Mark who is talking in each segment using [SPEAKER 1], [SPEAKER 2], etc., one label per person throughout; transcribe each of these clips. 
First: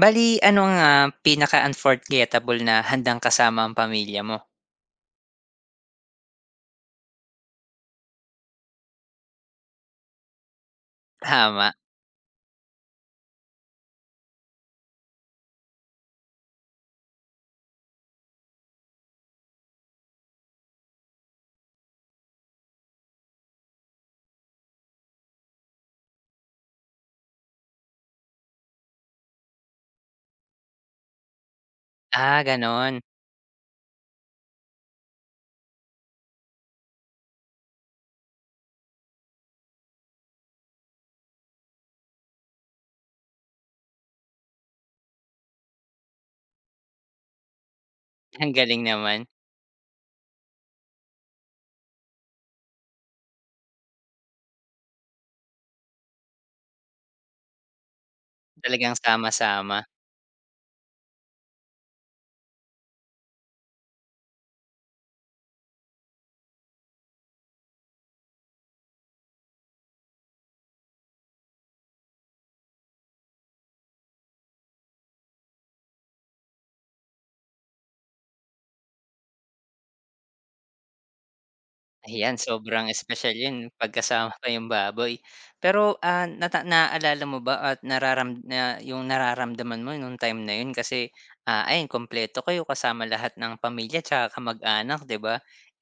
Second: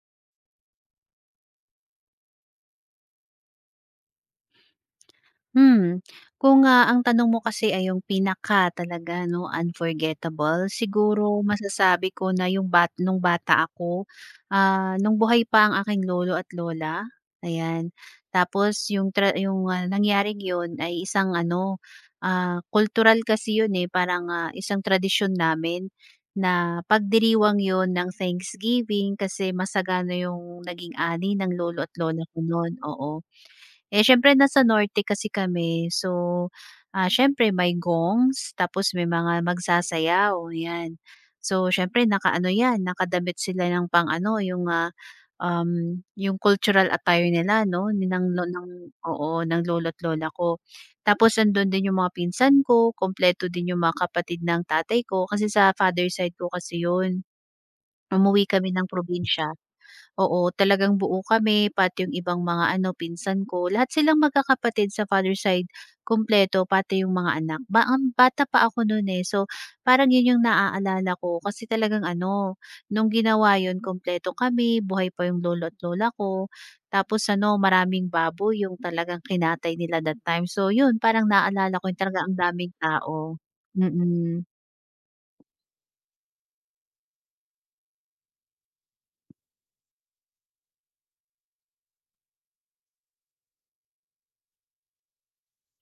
[SPEAKER 1] Bali ano ang, pinaka-unforgettable na handang kasama ang pamilya mo?
[SPEAKER 2] Hmm, kung ang tanong mo kasi ay yung pinaka talaga 'no, unforgettable, siguro
[SPEAKER 1] Tama.
[SPEAKER 2] masasabi ko na yung nung bata ako, nung buhay pa ang aking lolo at lola, ayan. Tapos yung nangyaring yun ay isang ano, cultural kasi yun, eh, parang, isang tradisyon namin na pagdiriwang yon ng Thanksgiving kasi masagana yung naging ani ng lolo at lola
[SPEAKER 1] Ah,
[SPEAKER 2] ko nun,
[SPEAKER 1] gano'n.
[SPEAKER 2] oo. Eh, siyempre nasa norte kasi kami, so, siyempre may gongs tapos may mga magsasayaw, 'yan. So, siyempre nakaano 'yan, nakadamit sila ng pang-ano yung, yung cultural attire nila 'no, Ni- ng lo
[SPEAKER 1] Ang
[SPEAKER 2] ng
[SPEAKER 1] galing naman.
[SPEAKER 2] oo, ng lolo't lola ko. Tapos nando'n din yung mga pinsan ko, kompleto din yung mga kapatid ng tatay ko kasi sa father side ko kasi 'yun. Umuwi kami ng
[SPEAKER 1] Talagang
[SPEAKER 2] probinsya.
[SPEAKER 1] sama-sama.
[SPEAKER 2] Oo, talagang buo kami pati yung ibang mga ano, pinsan ko. Lahat silang magkakapatid sa father side, kumpleto pati yung mga anak. Ang bata pa ako no'n, eh. So, parang 'yun yung naaalala ko kasi talagang ano, nung ginawa 'yun kumpleto kami, buhay pa yung lolo at lola ko. Tapos ano, maraming baboy yung talagang kinatay nila that time. So 'yun, parang naaalala ko yung talaga ang
[SPEAKER 1] Ayan,
[SPEAKER 2] daming
[SPEAKER 1] sobrang espesyal
[SPEAKER 2] tao.
[SPEAKER 1] 'yun
[SPEAKER 2] Mm.
[SPEAKER 1] pagkasama pa
[SPEAKER 2] Mm.
[SPEAKER 1] yung baboy. Pero, ah, nata naalala mo ba at nararam na yung nararamdaman mo nung time na 'yun kasi, ayun kumpleto kayo kasama lahat ng pamilya tsaka kamag-anak, 'di ba?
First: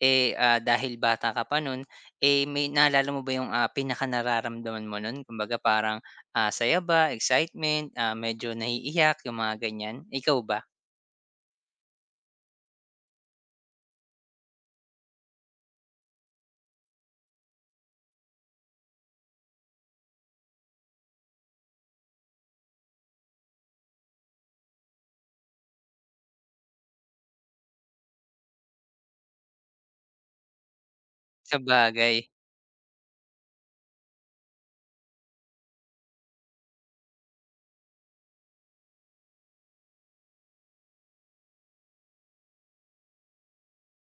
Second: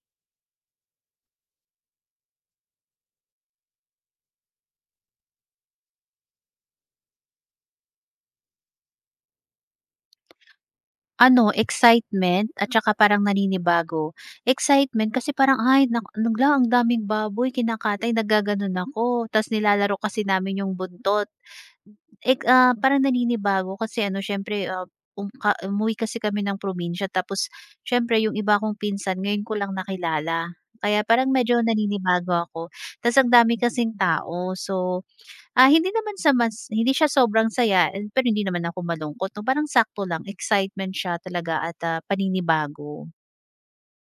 [SPEAKER 1] Eh, dahil bata ka pa nun, eh, may naalala mo ba yung, pinakanararamdaman mo nun, kumbaga parang, saya ba, excitement, medyo naiiyak yung mga ganiyan, ikaw ba?
[SPEAKER 2] Ano, excitement at saka parang naninibago. Excitement kasi parang, "Ay nak nagla ang daming baboy kinakatay." Naggaganon ako ta's nilalaro kasi namin yung buntot. Parang naninibago kasi ano siyempre, ah, um ka umuwi kasi kami ng probinsya tapos siyempre yung iba kong pinsan ngayon ko lang nakilala. Kaya parang medyo
[SPEAKER 1] Sa bagay.
[SPEAKER 2] naninibago ako ta's ang dami kasing tao. So, hindi naman sa mas hindi siya sobrang saya and pero hindi naman ako malungkot 'no, parang sakto lang, excitement siya talaga at, paninibago.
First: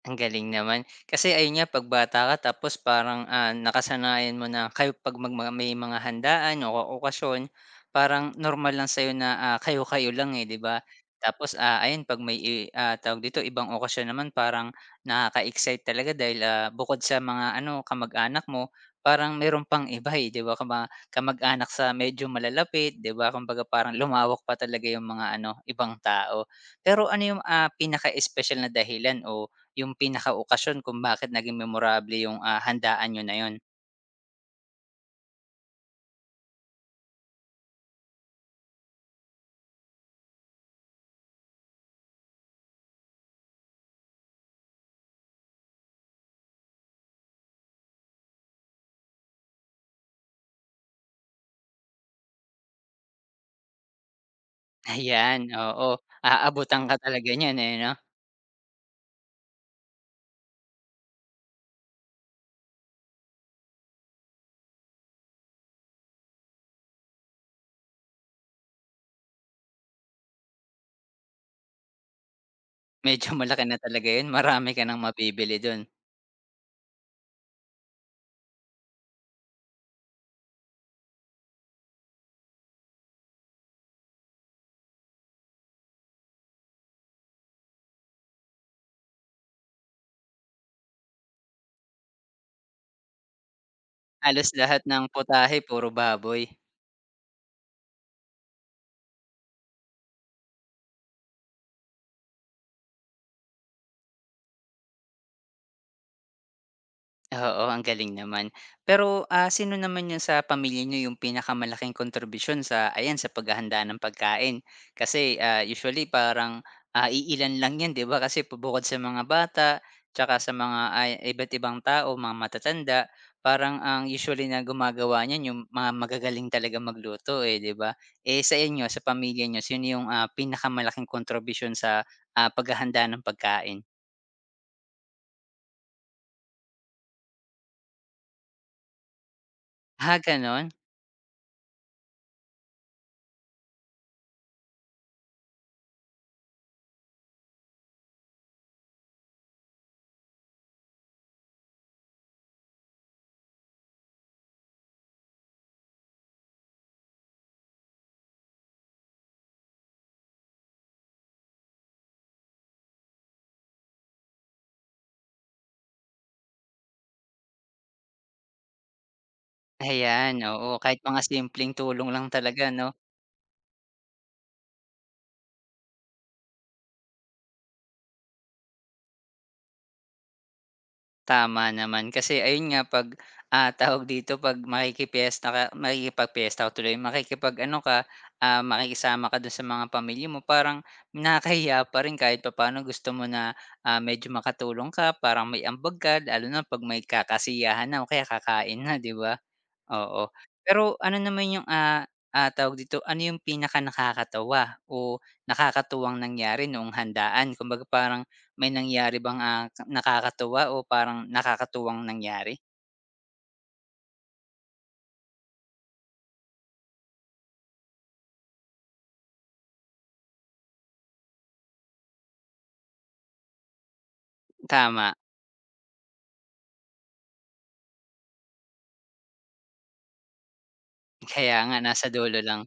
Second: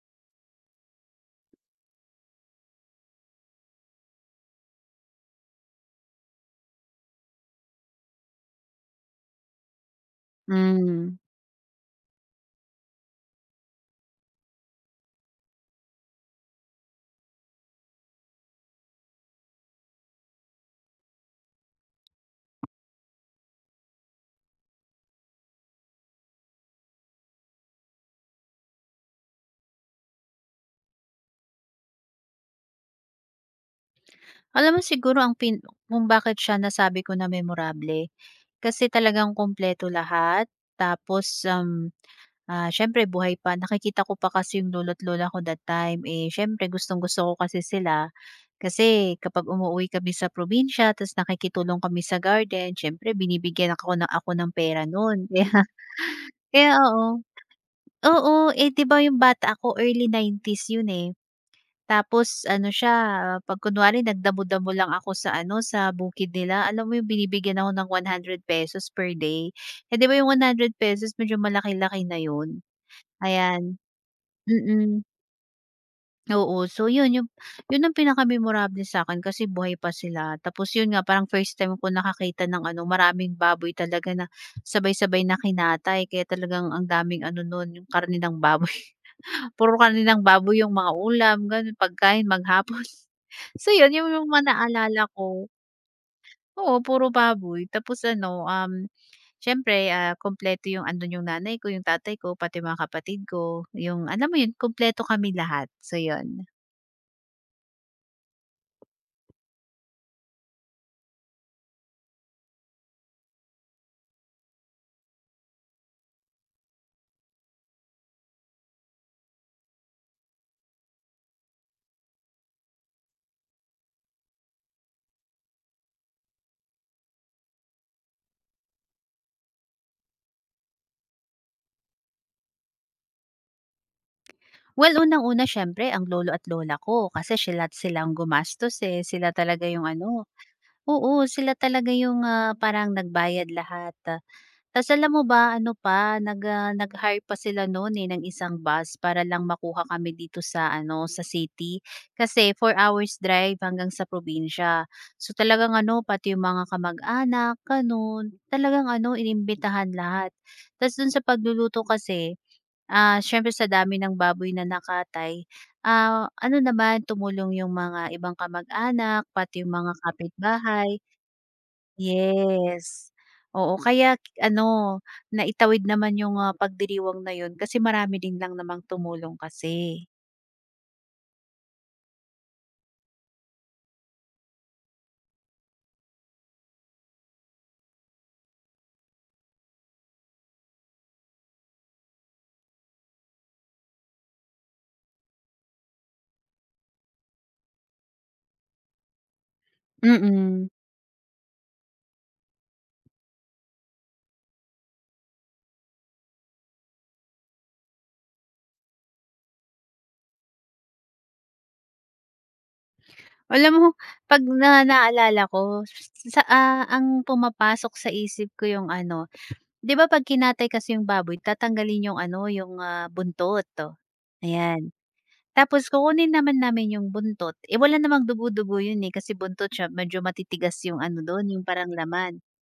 [SPEAKER 1] Ang galing naman. Kasi ayun nga, 'pag tapos parang, nakasanayan mo na kayo 'pag mag mga may mga handaan o okasyon, parang normal lang sa'yo na, kayo-kayo lang, eh, 'di ba?
[SPEAKER 2] Hmm.
[SPEAKER 1] Tapos, ayun 'pag may tawag dito, ibang okasyon naman parang nakaka-excite talaga dahil, bukod sa mga ano, kamag-anak mo, parang meron pang iba, eh, 'di ba, kamag-anak sa medyo malalapit, 'di ba? Kumbaga parang lumawak pa talaga yung mga ano, ibang tao. Pero ano yung, pinaka-espesyal na dahilan o yung pinakaokasyon kung bakit naging memorable yung, handaan niyo na yun.
[SPEAKER 2] Alam mo siguro ang pin kung bakit siya nasabi ko na memorable, kasi talagang kumpleto lahat tapos, siyempre buhay pa nakikita ko pa kasi yung lolo't lola ko that time, eh, siyempre gustong-gusto ko kasi sila. Kasi kapag umuuwi kami sa probinsya ta's nakikitulong kami sa garden siyempre binibigyan ako ng pera nun.
[SPEAKER 1] Ayan, oo.
[SPEAKER 2] Kaya
[SPEAKER 1] Aabutan ka
[SPEAKER 2] oo.
[SPEAKER 1] talaga niyan, eh, 'no?
[SPEAKER 2] Oo, eh, 'di ba yung bata ako early 90s yun, eh. Tapos ano siya, 'pag kunwari nagdamo-damo lang ako sa ano, sa bukid nila, alam mo yung binibigyan ako ng 100 pesos per day. Eh, 'di ba yung 100 pesos medyo malaki-laki na yun,
[SPEAKER 1] Medyo malaki na
[SPEAKER 2] ayan.
[SPEAKER 1] talaga yun, marami ka ng
[SPEAKER 2] Mm,
[SPEAKER 1] mabibili dun.
[SPEAKER 2] oo. So yun, yun ang pinaka-memorable sa'kin kasi buhay pa sila. Tapos yun nga, parang first time ko nakakita ng ano, maraming baboy talaga na sabay-sabay na kinatay. Kaya talagang ang daming ano nun, yung karne ng baboy. Puro kaninang baboy yung mga ulam, gano'n, pagkain maghapon. So, yun yun yung
[SPEAKER 1] Halos
[SPEAKER 2] mga
[SPEAKER 1] lahat ng
[SPEAKER 2] naalala ko.
[SPEAKER 1] putahe puro baboy.
[SPEAKER 2] Oo, puro baboy tapos ano, siyempre, kumpleto yung andun yung nanay ko, yung tatay ko, pati mga kapatid ko, yung alam mo yun, kumpleto kami lahat. So, yun.
[SPEAKER 1] Oo, ang galing naman. Pero, sino naman 'yun sa pamilya niyo yung pinakamalaking kontribusyon sa ayan, sa paghahanda ng pagkain? Kasi, usually parang, iilan lang 'yan, 'di ba? Kasi bukod sa mga bata, tsaka sa mga iba't ibang tao, mga matatanda, parang ang usually na gumagawa niyan yung mga magagaling talaga magluto, eh, 'di ba? Eh, sa inyo, sa pamilya niyo, sino yung, pinakamalaking kontribusyon sa, paghahanda ng pagkain?
[SPEAKER 2] Well, unang-una siyempre ang lolo at lola ko kasi sila sila ang gumastos, eh, sila talaga yung
[SPEAKER 1] Ah,
[SPEAKER 2] ano,
[SPEAKER 1] gano'n?
[SPEAKER 2] oo, sila talaga yung, parang nagbayad lahat. Ah. Tas alam mo ba ano pa, nag-hire pa sila noon, eh, ng isang bus para lang makuha kami dito sa ano, sa city. Kasi 4 hours drive hanggang sa probinsya. So talagang ano, pati yung mga kamag-anak, talagang ano, inimbitahan lahat. Tas do'n sa pagluluto kasi, siyempre sa dami ng baboy na nakatay, ano naman, tumulong yung mga ibang kamag-anak, pati yung mga
[SPEAKER 1] Ayan, oo, kahit
[SPEAKER 2] kapitbahay.
[SPEAKER 1] mga simpleng tulong lang talaga 'no,
[SPEAKER 2] Yes, oo kaya naitawid naman yung, pagdiriwang na yun kasi marami din lang namang tumulong kasi.
[SPEAKER 1] tama naman. Kasi ayun nga 'pag, tawag dito, 'pag makikipiyesta ka o tuloy makikipag-ano ka, makikisama ka dun sa mga pamilya mo parang nakakahiya pa rin kahit papaano, gusto mo na, medyo makatulong ka, parang may ambag ka lalo na 'pag may kakasiyahan na o kaya kakain na, 'di ba? Oo.
[SPEAKER 2] Mm,
[SPEAKER 1] Pero ano naman yung, tawag dito, ano yung pinaka nakakatawa o nakakatuwang nangyari noong handaan? Kumbaga parang may nangyari bang, nakakatuwa o parang nakakatuwang nangyari?
[SPEAKER 2] alam mo 'pag naalala ko ang pumapasok sa isip ko yung ano, 'di ba 'pag kinatay kasi yung baboy tatanggalin yung ano, yung, buntot, to, ayan.
[SPEAKER 1] Tama,
[SPEAKER 2] Tapos kukunin naman namin yung buntot, eh, wala namang dugo-dugo yun, eh, kasi buntot siya medyo matitigas yung ano doon
[SPEAKER 1] kaya
[SPEAKER 2] yung
[SPEAKER 1] nga
[SPEAKER 2] parang
[SPEAKER 1] nasa
[SPEAKER 2] laman.
[SPEAKER 1] dulo lang.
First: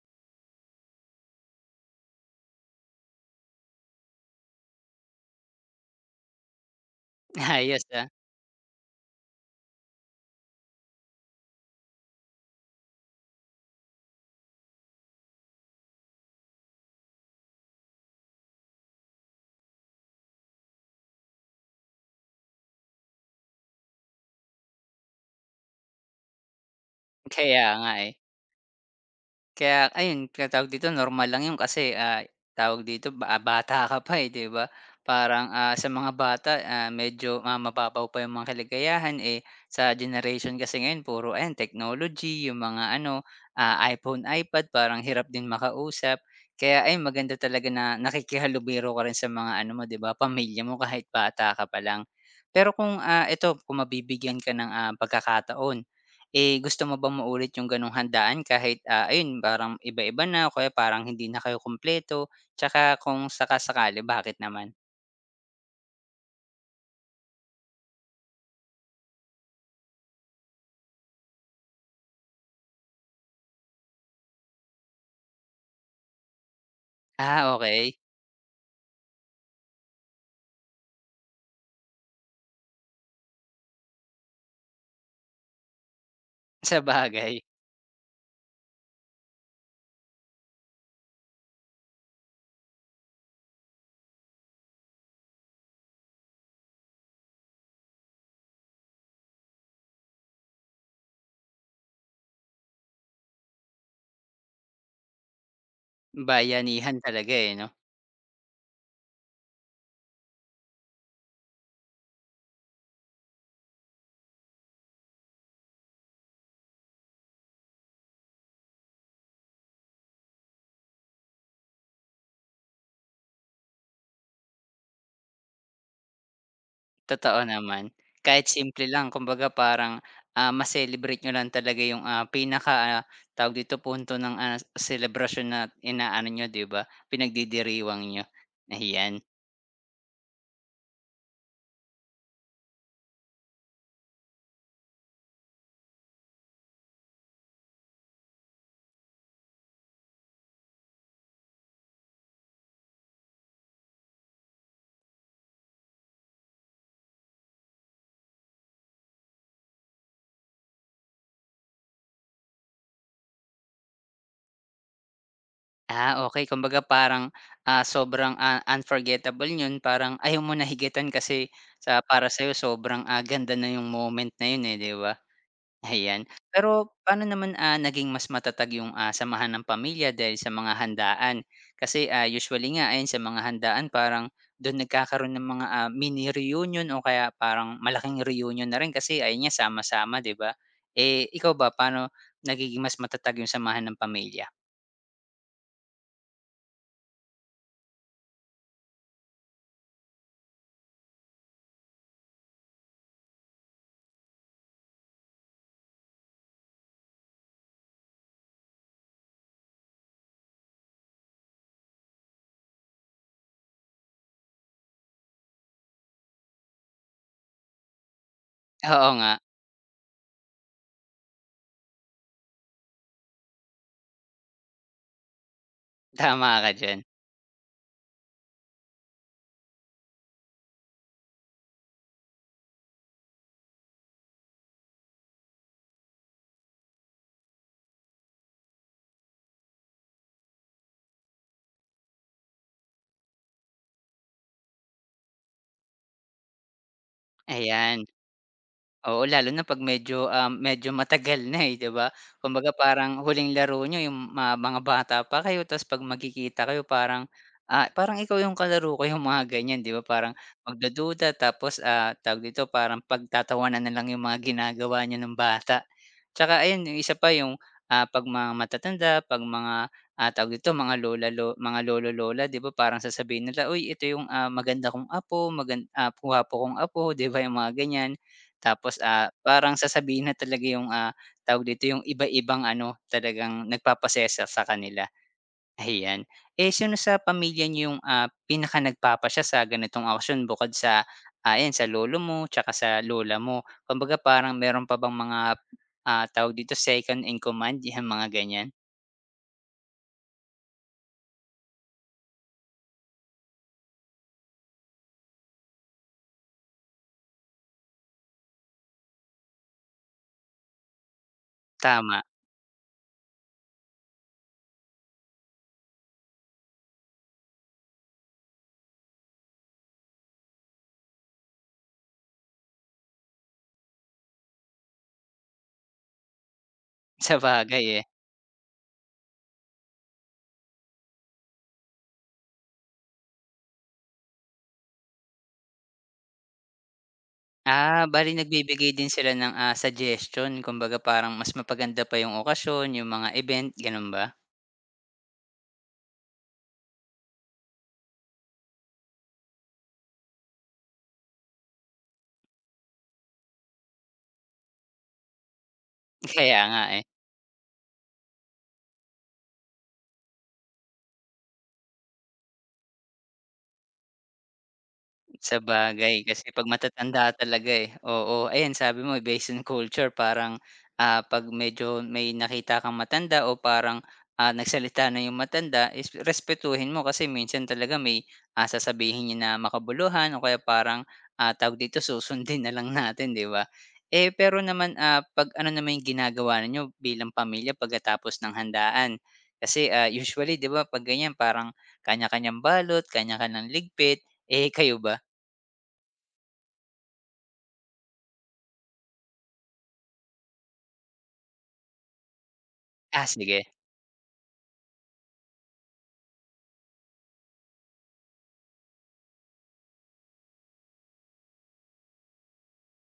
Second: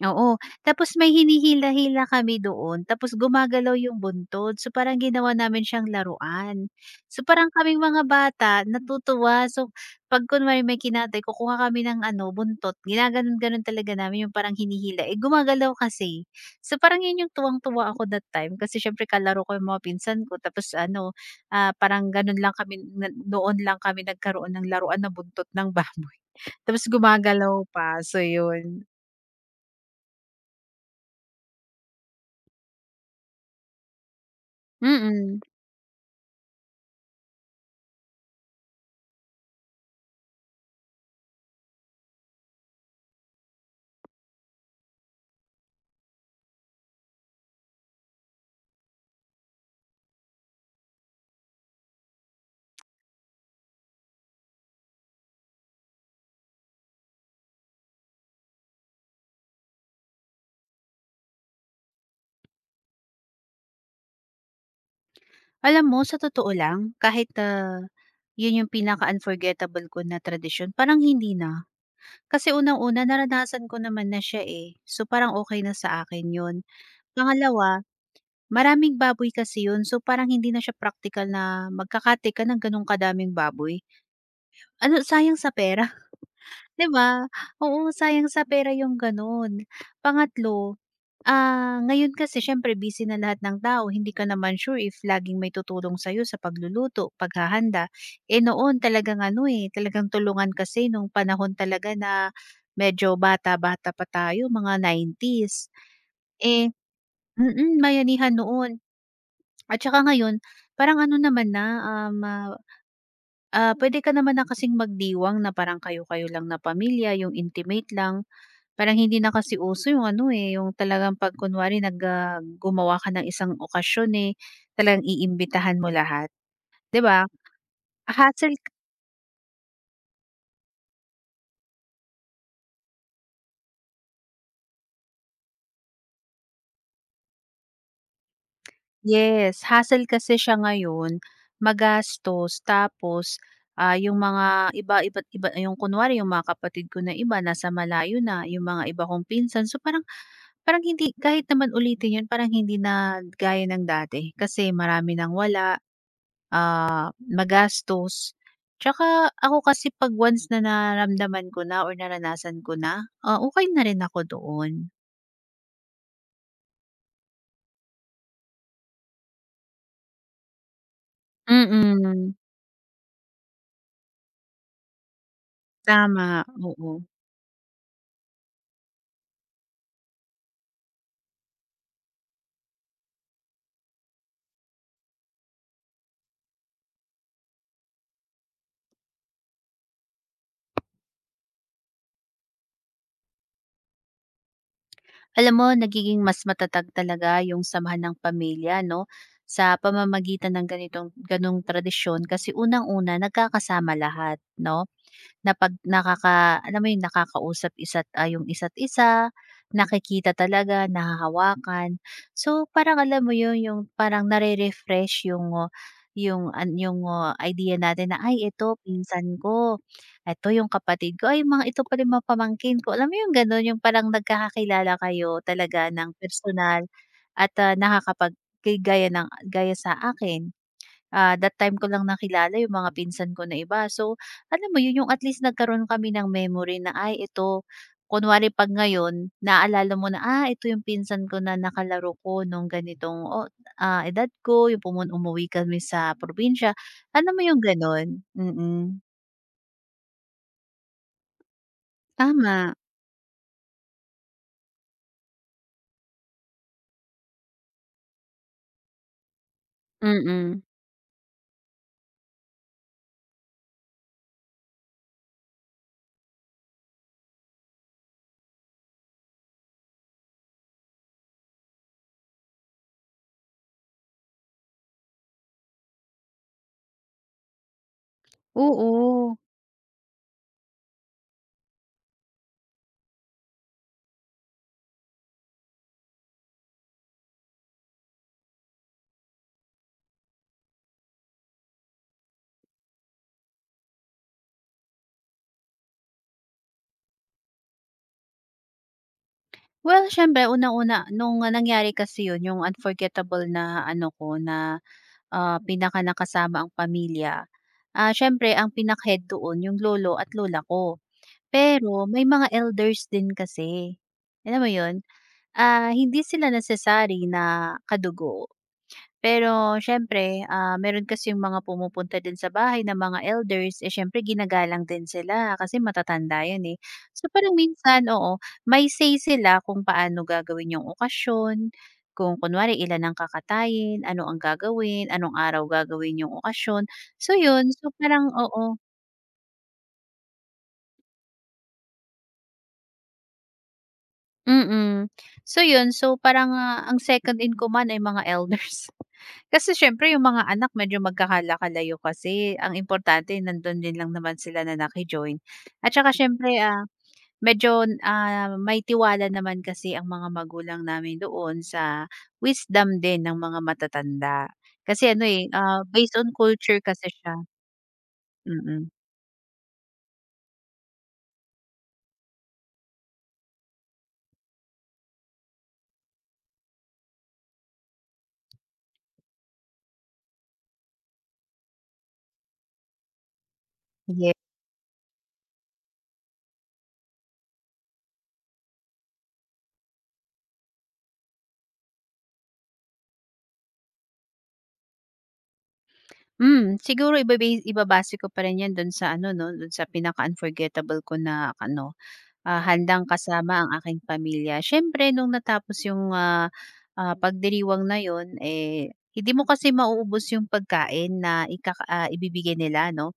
[SPEAKER 2] Oo, tapos may hinihila-hila kami doon tapos gumagalaw yung buntod. So, parang ginawa namin siyang laruan. So, parang kaming
[SPEAKER 1] Ayos, ah,
[SPEAKER 2] mga bata natutuwa. So, 'pag kunwari may kinatay kukuha kami ng ano buntot ginaganon-ganon talaga namin yung parang hinihila, eh, gumagalaw kasi. So, parang yun yung tuwang-tuwa ako that time kasi siyempre kalaro ko yung mga pinsan ko tapos ano, parang ganon lang kami na noon lang kami nagkaroon ng laruan na buntot ng baboy tapos
[SPEAKER 1] kaya
[SPEAKER 2] gumagalaw
[SPEAKER 1] nga,
[SPEAKER 2] pa.
[SPEAKER 1] eh.
[SPEAKER 2] So, yun.
[SPEAKER 1] Kaya ayun, kaya tawag dito normal lang 'yun kasi, tawag dito ba bata ka pa, eh, 'di ba?
[SPEAKER 2] Mm.
[SPEAKER 1] Parang,
[SPEAKER 2] Mm.
[SPEAKER 1] sa mga bata, medyo, mababaw pa 'yung mga kaligayahan, eh, sa generation kasi ngayon puro ayan technology, 'yung mga ano, iPhone, iPad parang hirap din makausap. Kaya ayun maganda talaga na nakikihalubilo ka rin sa mga ano mo, 'di ba, pamilya mo kahit bata ka pa lang. Pero kung, ito, kung mabibigyan ka ng, pagkakataon, eh, gusto mo bang maulit yung gano'ng handaan kahit, ayun parang iba-iba na o kaya parang hindi na kayo kumpleto? Tsaka kung bakit naman?
[SPEAKER 2] Alam mo sa totoo lang, kahit, 'yun yung pinaka-unforgettable ko na tradisyon, parang hindi na. Kasi unang-una naranasan ko naman na siya, eh, so parang okay na sa akin 'yun.
[SPEAKER 1] Ah,
[SPEAKER 2] Pangalawa,
[SPEAKER 1] okey.
[SPEAKER 2] maraming baboy kasi 'yun, so parang hindi na siya practical na magka ka ng gano'ng kadaming baboy. Ano, sayang sa pera, 'di ba?
[SPEAKER 1] Sabagay,
[SPEAKER 2] Oo, sayang sa pera yung gano'n. Pangatlo, ngayon kasi siyempre busy na lahat ng tao, hindi ka naman sure if laging may tutulong sa'yo sa pagluluto, paghahanda. Eh noon talagang ano, eh, talagang tulungan kasi nung panahon talaga na medyo bata-bata pa tayo, mga 90s. Eh,
[SPEAKER 1] bayanihan talaga, eh, 'no?
[SPEAKER 2] mm, bayanihan noon. At saka ngayon, parang ano naman na, um, ah, pwede ka naman na kasing magdiwang na parang kayo-kayo lang na pamilya, yung intimate lang. Parang hindi na kasi uso yung ano, eh, yung talagang 'pag kunwari gumawa ka ng isang okasyon, eh, talagang iimbitahan mo lahat, 'di ba?
[SPEAKER 1] Totoo naman. Kahit
[SPEAKER 2] Hassle,
[SPEAKER 1] simple lang, kumbaga parang, ma-celebrate niyo lang talaga yung, ah, pinaka, tawag dito, punto ng, selebrasyon na inaano niyo, 'di ba? Pinagdidiriwang niyo, ayan.
[SPEAKER 2] yes, hassle kasi siya ngayon, magastos tapos, yung mga iba't iba, yung kunwari yung mga kapatid ko na iba nasa malayo na, yung mga iba kong pinsan. So, parang parang hindi kahit naman ulitin yun parang hindi na gaya ng dati kasi marami ng wala. Magastos. Tsaka ako kasi 'pag once na naramdaman ko na or naranasan ko na, okey na rin ako doon.
[SPEAKER 1] Ah, okey. Kumbaga parang, sobrang, unforgettable niyon parang ayaw mo na higitan kasi sa para
[SPEAKER 2] Mm.
[SPEAKER 1] sa'yo sobrang, ganda na yung moment na yun, eh, 'di ba? Ayan.
[SPEAKER 2] Tama,
[SPEAKER 1] Pero
[SPEAKER 2] oo.
[SPEAKER 1] paano naman, naging mas matatag yung, samahan ng pamilya dahil sa mga handaan? Kasi, usually nga ayan sa mga handaan parang dun nagkakaroon ng mga, mini reunion o kaya parang malaking reunion na rin kasi ayun nga sama-sama, 'di ba? Eh, ikaw ba, paano nagiging mas matatag yung samahan ng pamilya?
[SPEAKER 2] Alam mo nagiging mas matatag talaga yung samahan ng pamilya 'no, sa pamamagitan ng gano'ng tradisyon kasi unang-una nagkakasama lahat 'no. Na 'pag alam mo yun, yung isa't isa, nakikita talaga, nahahawakan. So, parang alam mo yun, yung parang nare-refresh yung, oh, yung, idea natin na, "Ay ito
[SPEAKER 1] Oo nga.
[SPEAKER 2] pinsan ko, ito yung kapatid ko, ay mga ito pala yung mga pamangkin ko." Alam mo yung gano'n, yung parang nagkakakilala kayo talaga ng
[SPEAKER 1] Tama ka
[SPEAKER 2] personal,
[SPEAKER 1] diyan,
[SPEAKER 2] at, ah, nakakapag kay gaya ng gaya sa akin, ah, that time ko lang nakilala yung mga pinsan ko na iba. So, alam mo yun, yung at least nagkaroon kami ng memory na, ay, ito, kunwari pag ngayon, naalala mo na, ah, ito yung pinsan ko na nakalaro ko nung ganitong o edad ko, yung umuwi kami sa probinsya. Alam mo yung
[SPEAKER 1] ayan.
[SPEAKER 2] ganon? Mm. Mm.
[SPEAKER 1] Oo, lalo na 'pag medyo, medyo matagal na, eh, 'di ba? Kumbaga
[SPEAKER 2] Tama.
[SPEAKER 1] parang huling laro niyo yung mga bata pa kayo tapos 'pag magkikita kayo parang, parang ikaw yung kalaro ko, yung mga ganyan, 'di ba?
[SPEAKER 2] Mm.
[SPEAKER 1] Parang
[SPEAKER 2] Mm.
[SPEAKER 1] magdududa tapos, tawag dito, parang pagtatawanan na lang yung mga ginagawa niyo nung bata. Tsaka ayun, yung isa pa yung, 'pag mga matatanda, 'pag mga, tawag dito, mga lola lo mga lolo-lola, 'di ba, parang sasabihin nila, "Uy, ito yung, maganda kong apo, gwapo kong apo." 'Di ba, yung mga ganyan. Tapos,
[SPEAKER 2] Oo.
[SPEAKER 1] parang sasabihin na talaga yung, tawag dito, yung iba-ibang ano, talagang nagpapasaya sa kanila, ayan. Eh, sino sa pamilya niyo yung, pinaka nagpapasya sa ganitong aksyon bukod sa, ayan, sa lolo mo tsaka sa lola mo? Kumbaga parang meron pa bang mga, tawag dito, second in command, yung mga ganyan?
[SPEAKER 2] Well, siyempre unang-una nung nangyari kasi yun, yung unforgettable na ano ko na pinaka nakasama ang pamilya, siyempre ang pinakhead head doon yung lolo at lola ko. Pero
[SPEAKER 1] Tama,
[SPEAKER 2] may mga elders din kasi, alam mo yun? Hindi sila necessary na kadugo pero siyempre, meron kasi yung mga pumupunta din sa bahay na mga elders, eh, siyempre ginagalang din sila kasi matatanda 'yun, eh. So, parang
[SPEAKER 1] sabagay, eh.
[SPEAKER 2] minsan, oo, may say sila kung paano gagawin 'yung okasyon, kung kunwari ilan ang kakatayin, ano ang gagawin, anong araw gagawin 'yung okasyon. So 'yun, so
[SPEAKER 1] Ah, bali
[SPEAKER 2] parang oo.
[SPEAKER 1] nagbibigay din sila ng, suggestion, kumbaga parang mas mapaganda pa yung okasyon, yung mga event, gano'n ba?
[SPEAKER 2] Mm. So yun, so parang, ang second in command ay mga elders. Kasi siyempre yung mga anak medyo magkakala-kalayo kasi ang importante nandun din lang naman sila na join. At saka siyempre,
[SPEAKER 1] Kaya nga, eh.
[SPEAKER 2] medyo, may tiwala naman kasi ang mga magulang namin doon sa wisdom din ng mga matatanda. Kasi ano, eh, based
[SPEAKER 1] Sabagay,
[SPEAKER 2] on
[SPEAKER 1] kasi 'pag
[SPEAKER 2] culture kasi
[SPEAKER 1] matatanda
[SPEAKER 2] siya.
[SPEAKER 1] talaga, eh, oo. Ayan,
[SPEAKER 2] Mm,
[SPEAKER 1] sabi mo eh, based on culture parang, 'pag medyo may nakita kang matanda o parang, nagsalita na yung matanda is respetuhin mo kasi minsan talaga may, sasabihin niya na makabuluhan o kaya parang, tawag dito, susundin na lang natin, 'di ba?
[SPEAKER 2] ye
[SPEAKER 1] Eh, pero naman, 'pag ano naman yung ginagawa ninyo bilang pamilya pagkatapos ng handaan? Kasi, usually, 'di ba, 'pag ganyan parang kanya-kanyang balot, kanya-kanyang ligpit. Eh, kayo ba?
[SPEAKER 2] hmm, siguro ibabase ko pa rin yan dun sa ano 'no, dun sa pinaka-unforgettable ko na ano, ah, handang
[SPEAKER 1] Ah,
[SPEAKER 2] kasama
[SPEAKER 1] sige.
[SPEAKER 2] ang aking pamilya. Siyempre nung natapos yung, pagdiriwang na yon, eh, hindi mo kasi mauubos yung pagkain na ibibigay nila 'no.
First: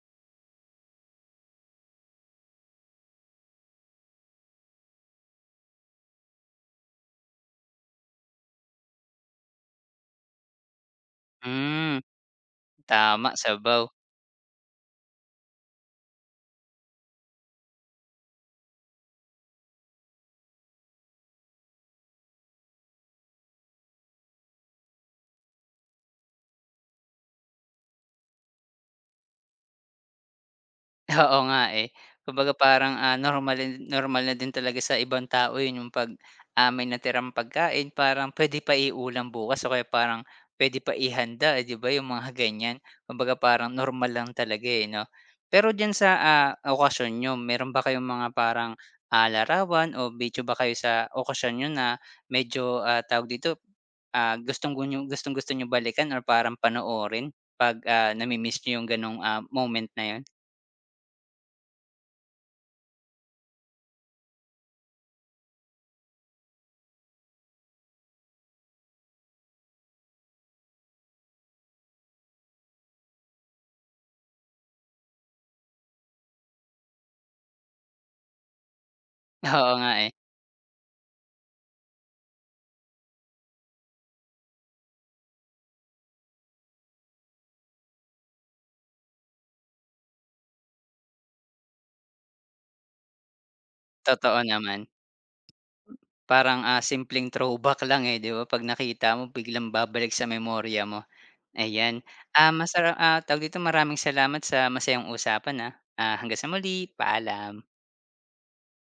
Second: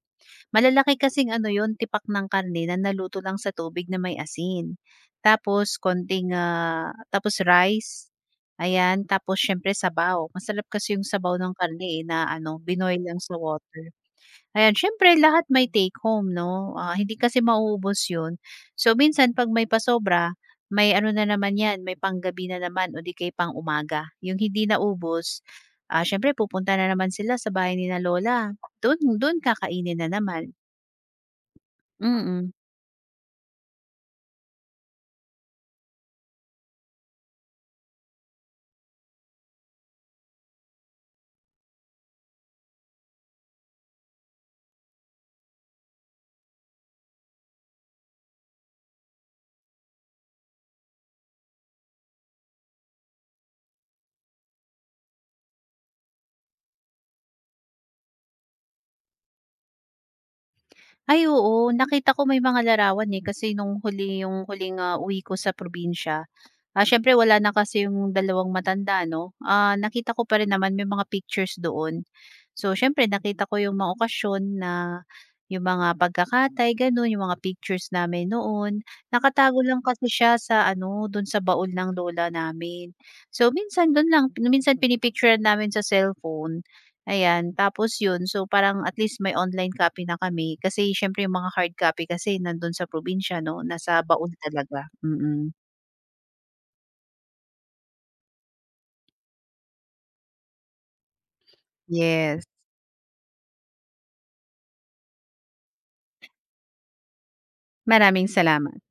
[SPEAKER 2] Malalaki kasing ano yon tipak ng karne na naluto lang sa tubig na may asin. Tapos konting, tapos rice, ayan. Tapos siyempre sabaw, masarap kasi yung sabaw ng
[SPEAKER 1] Hmm,
[SPEAKER 2] karne, eh, na ano, binoy lang
[SPEAKER 1] tama,
[SPEAKER 2] sa
[SPEAKER 1] sabaw.
[SPEAKER 2] water. Ayan, siyempre lahat may take home 'no, hindi kasi mauubos 'yun. So, minsan 'pag may pasobra, may ano na naman 'yan, may panggabi na naman o di kaya pang-umaga. Yung hindi naubos, siyempre pupunta na naman sila sa bahay nina lola, dun dun kakainin na naman,
[SPEAKER 1] Oo nga, eh. Kumbaga
[SPEAKER 2] mm.
[SPEAKER 1] parang, normal na din talaga sa ibang tao yun, yung 'pag, may natirang pagkain parang pwede pa iulam bukas o kaya parang pwede pa ihanda, eh, 'di ba, yung mga ganyan. Kumbaga parang normal lang talaga, eh, 'no? Pero diyan sa, okasyon niyo, meron ba kayong mga parang, larawan o video ba kayo sa okasyon niyo na medyo, tawag dito, ah, gustong gu gustong-gusto niyong balikan or parang panoorin 'pag, nami-miss niyo yung gano'ng, moment na yun?
[SPEAKER 2] Ay oo, nakita ko may mga larawan, eh, kasi nung huli yung huling, uwi ko sa probinsya, ah, siyempre wala na kasi yung dalawang matanda 'no, nakita ko pa rin naman may mga pictures doon. So, siyempre nakita ko yung mga okasyon na yung mga pagkakatay gano'n, yung mga pictures namin noon. Nakatago
[SPEAKER 1] Oo
[SPEAKER 2] lang
[SPEAKER 1] nga,
[SPEAKER 2] kasi
[SPEAKER 1] eh,
[SPEAKER 2] siya sa ano, do'n sa baon ng lola namin. So, minsan do'n lang pin- minsan pinipicture namin sa cellphone, ayan. Tapos 'yun, so parang at least may online copy na kami kasi siyempre yung mga hard copy kasi nandun sa probinsya 'no, nasa baon
[SPEAKER 1] totoo naman.
[SPEAKER 2] talaga, mm. Mm.
[SPEAKER 1] Parang, simpleng throwback lang, eh, 'di ba, 'pag nakita mo biglang babalik sa memorya mo, ayan.
[SPEAKER 2] Yes.
[SPEAKER 1] Ah, masara ah, tawag dito, maraming salamat sa masayang usapan, ah. Ah, hanggang sa muli, paalam.
[SPEAKER 2] Maraming salamat.